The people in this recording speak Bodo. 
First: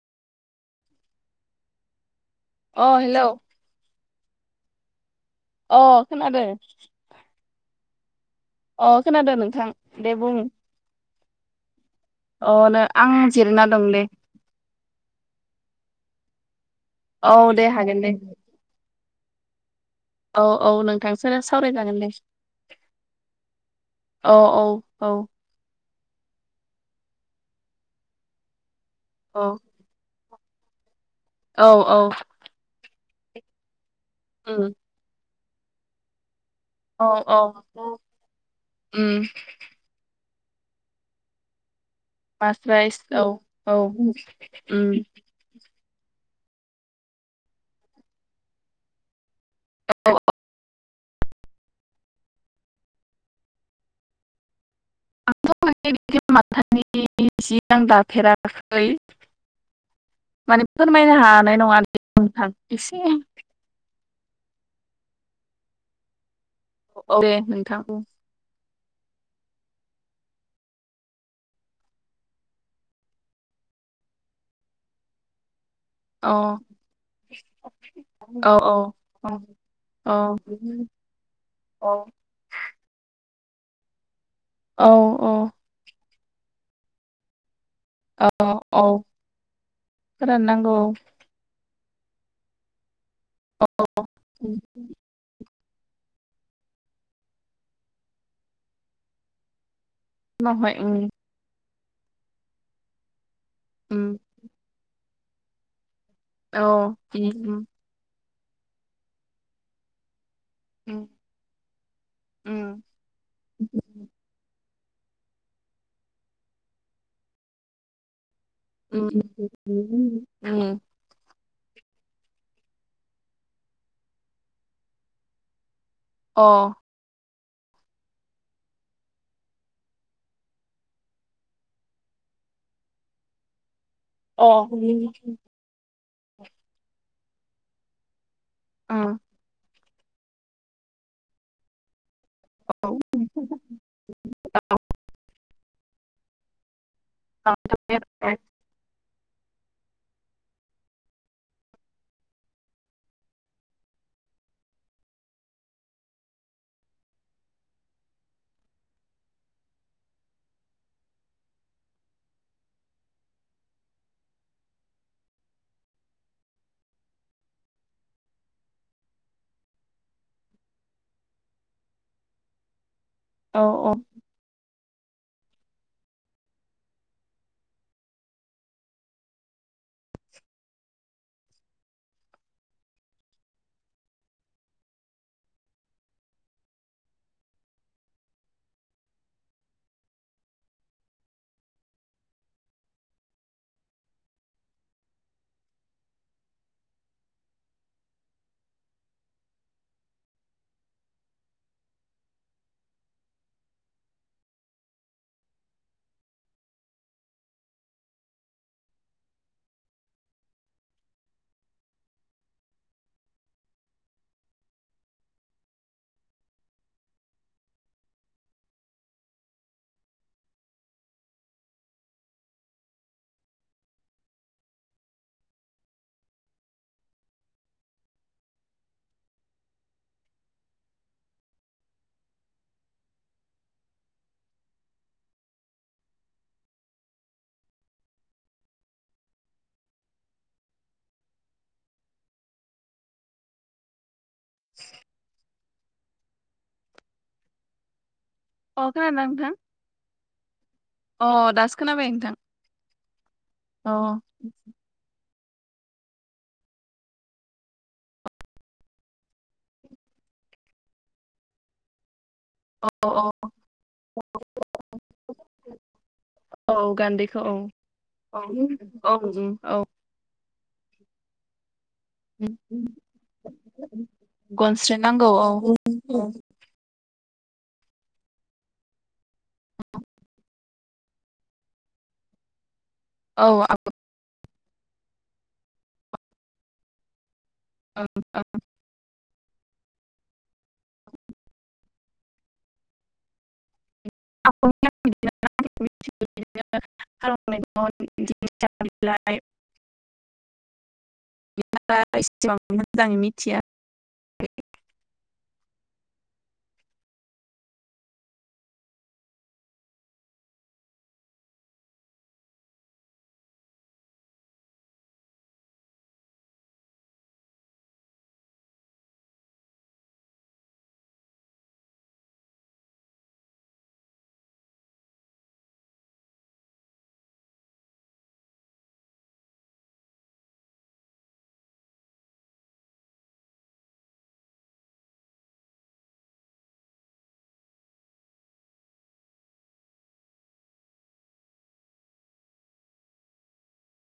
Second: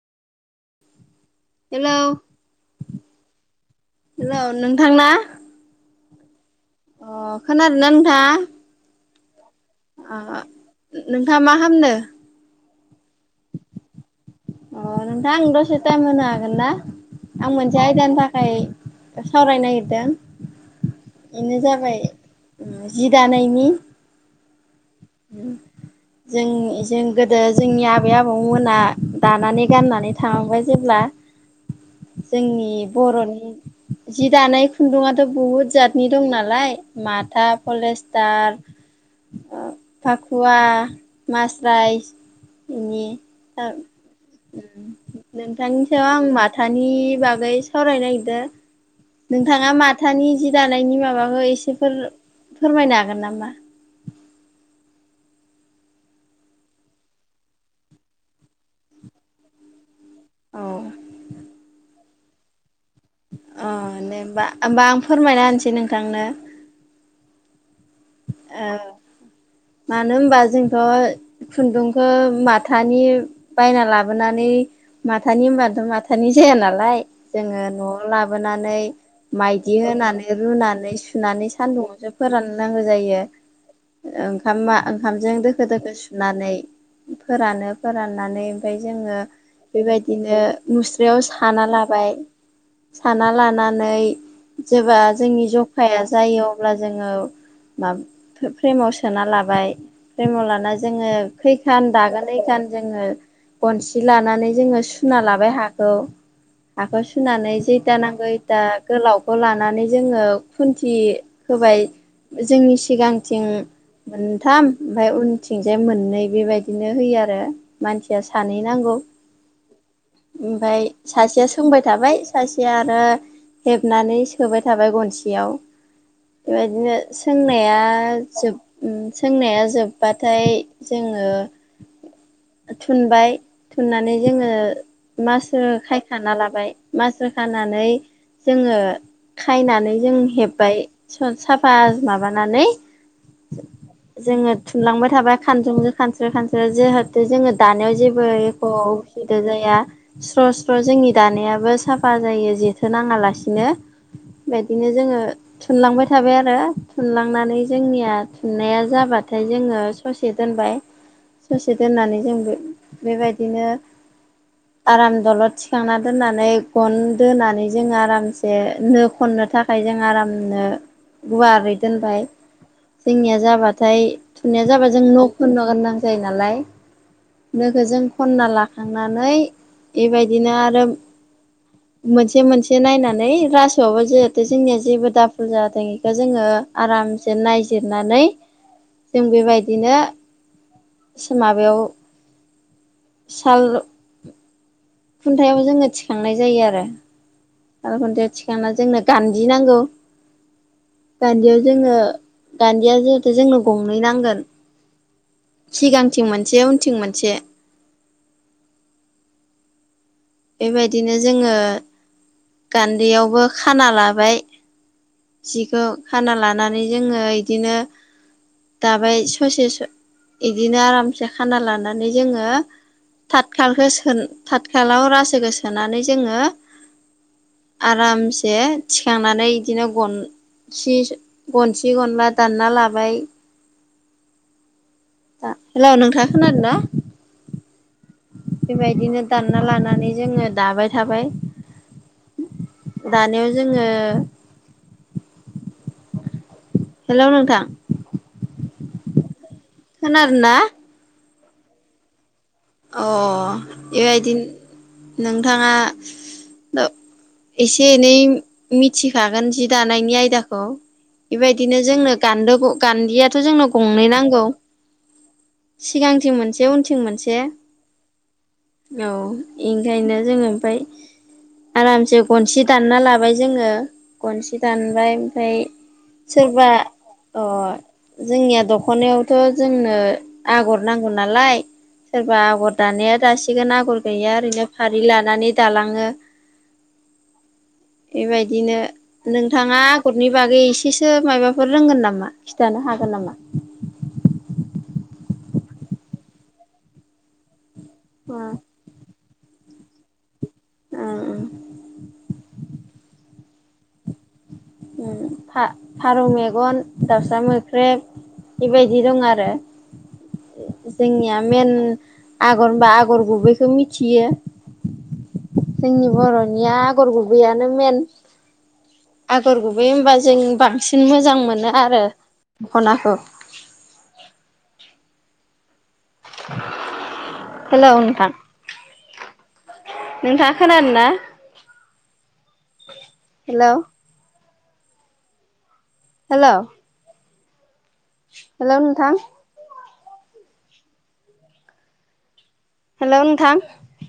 हेलौ। अ हेलौ। हेल' नोंथां ना? अ खोनादो। अ खोनादो ना नोंथां? अ खोनादो नोंथां। दे आ बुं नोंथाङा मा खामदो? अनो आं जिरायना दंलै। अ नोंथां आं दसे टाइम होनो हागोन ना आं औ दे मोनसे हागोन दे आयदानि थाखाय ओ सावराय नागिरदों? औ-औ नोंथांसोर बेनो जाबाय सावरायजागोन दे। जि अ औ-औ। जोंनि जों गोदो जोंनि आबै आबौमोना औ दानानै गाननानै थांबाय जेब्ला। औ-औ। जोंनि बर'नि जि दानाय उम खुन्दुाथ' बुहुद जातनि दं नालाय। औ औ माथा, पलेस्टार उम। फाखुवा, मासराइस। मासराइस औ औ उम नोंथांनि सायाव आं माथानि बागै सावरायनो नागिरदो नोंथाङा माथानि जि दानायनि माबाखौ एसेफोर फोरमायनो हागोन नामा? [unintelligible] दाफेराखै अ माने फोरमायनो हानाय नङा नोंथां एसे अ दे होमबा होमबा आं फोरमायना होनसै नोंथांनो। औ दे नोंथां। ओ। मानो होनबा जोंथ'। खुन्दुंखौ माथानि बायना लाबोनानै माथानि होमबाथ माथा अ औ जाया नालाय जोङो न'आव औ लाबोनानै माइदि होनानै रुनानै नानै सान्दुं औ जोब फोराननांगौ जायो। ओंखाम औ ओंखामजों औ दोखो दोखो सुनानै फोरानो औ फोराननानै ओमफ्राय औ जोङो बेबायदिनो फोराननांगौ मुस्रायाव साना लाबाय, साना लानानै उनावहाय जेब्ला जोंनि जखाया जायो अब्ला जोङो मा फ्रेमाव सोनालाबाय लाबाय, फ्रेमावलाना उम जोङो खैखान दागोन खैइखान जोङो गनसि उम लानानै जोङो सुना लाबाय हाखौ। औ हाखौ उम सुनानै उम जे [unintelligible] गोलावखौ लानानै जोङो खुन्थि होबाय। जोङो उम सिगांथिं मोनथाम आमफ्राय उनथिंजाय मोननै बेबायदिनो होयो आरो। मानसिया सानै नांगौ। उम उम उम ओमफ्राय सासेया सोंबाय थाबाय सासेया आरो हेबनानै सोबाय थाबाय गनसियाव। अ ओ बेदिनो सोंनाया जोब उम सोंनाया जोबाथाय जोङो थुनबाय थुननानै अ जोङो उम मास ओ खायखाना लाबाय। मास्राय खानानै जोङो औ खायनानै जों हेब्बाय। साफा माबानानै [unintelligible] जोङो थुनलांबाय थाबाय खानजुंजो खानस्रो खानस्रो जेहेतु जोङो दानायाव जेबो अ असुबिदा जाया। स्र' स्र' जोंनि दानायाबो साफा जायो जेथो नाङा लासिनो बेदिनो जोङो थुनलांबाय थाबाय आरो थुनलांनानै जोंनिया थुननाया जाबाथाय जोङो ससे दोनबाय ससे दोननानै जों बे बेबायदिनो आराम दलद थिखांना दोननानै गन दोनानै जोंङो आरामसे नो खननो था खाय जों आरामनो गुवारै दोनबाय। जोंनिया औ अ जाबाथाय थुनायया जाबा जों नो खननो गानां जायो नालाय‌ नोखौ जों खनना लाखांनानै, बेबायदिनो आरो मोनसे मोनसे नायनानै रासोआवबो जिहेथु जोंनिया जेबो दाभुल जाथों बेखौ जोङो आरामसे नायजिरनानै जों बेबायदिनो एसे माबायाव साल खुन्थायाव जोङो थिखांनाय जायो आरो। साल खुन्थायाव थिखांनायाव जोंनो गान्दि नांगौ। गान्दियाव जोङो गान्दिया जिहेथु जोंनो गंनै नांगोन। सिगांथिं मोनसे उनथिं मोनसे। बेबायदिनो जोङो गान्दैयावबो खाना लाबाय जिखौ खाना लानानै जोङो इदिनो दाबाय ससे बिदिनो आरामसे खाना लानानै जोङो थाथखालखौ सो थाथखालाव रासोखौ सोनानै जोङो आरामसे थिखांनानै बिदिनो गन सि गनसे गनला दानना लाबाय हेलौ नोंथाङा! खोनादों ना? बेबायदिनो दानना लानानै जोङो दाबाय थाबाय। दानायाव जोङो [inaudible] हेलौ नोंथां! अ खोनादों नोंथां। खोनादों ना अ दासो खोनाबाय नोंथां अ अ बेबायदि नोंथाङा एसे एनै मिथिखागोन जि दानायनि आयदाखौ बेबायदिनो जोंनो गान्दो औ औ गान्दियाथ' जोंनो गंनै नांगौ सिगांथिं मोनसे औ उनथिं मोनसे गान्दैखौ औ औ औ उम औ ओंखायनो जोंङो ओमफ्राय आरामसे गनसे दानना लाबाय जोङो गनसे दानबाय गनस्रोनांगौ औ ओमफ्राय औ सोरबा अ जोंनिया दख'नायावथ' जोंनो आगर नांगौ नालाय होनबा आगर दानाया दासिगोन आगर गैया ओरैनो फारि लानानै दालाङो ओं ओं बेबायदिनो नोंथाङा आगरनि बागै एसेसो माबाफोर रोंगोन नामा खिथानो हागोन नामा? [unintelligible] माय नोंथाल सिमां मोजाङ मिथिया ओम फारौ मेगन दाउसा मोख्रेब बेबायदि दं आरो जोंनिया मेन आगरबा आगर गुबैखौ मिथियो जोंनि बर'निया आगर गुबैयानो मेन आगर गुबै होमबा जों बांसिन मोजां मोनो आरो दखनाखौ हेल' नोंथां नोंथाङा खोनादों ना? हेल' हेल' हेल' नोंथां हेल' नोंथां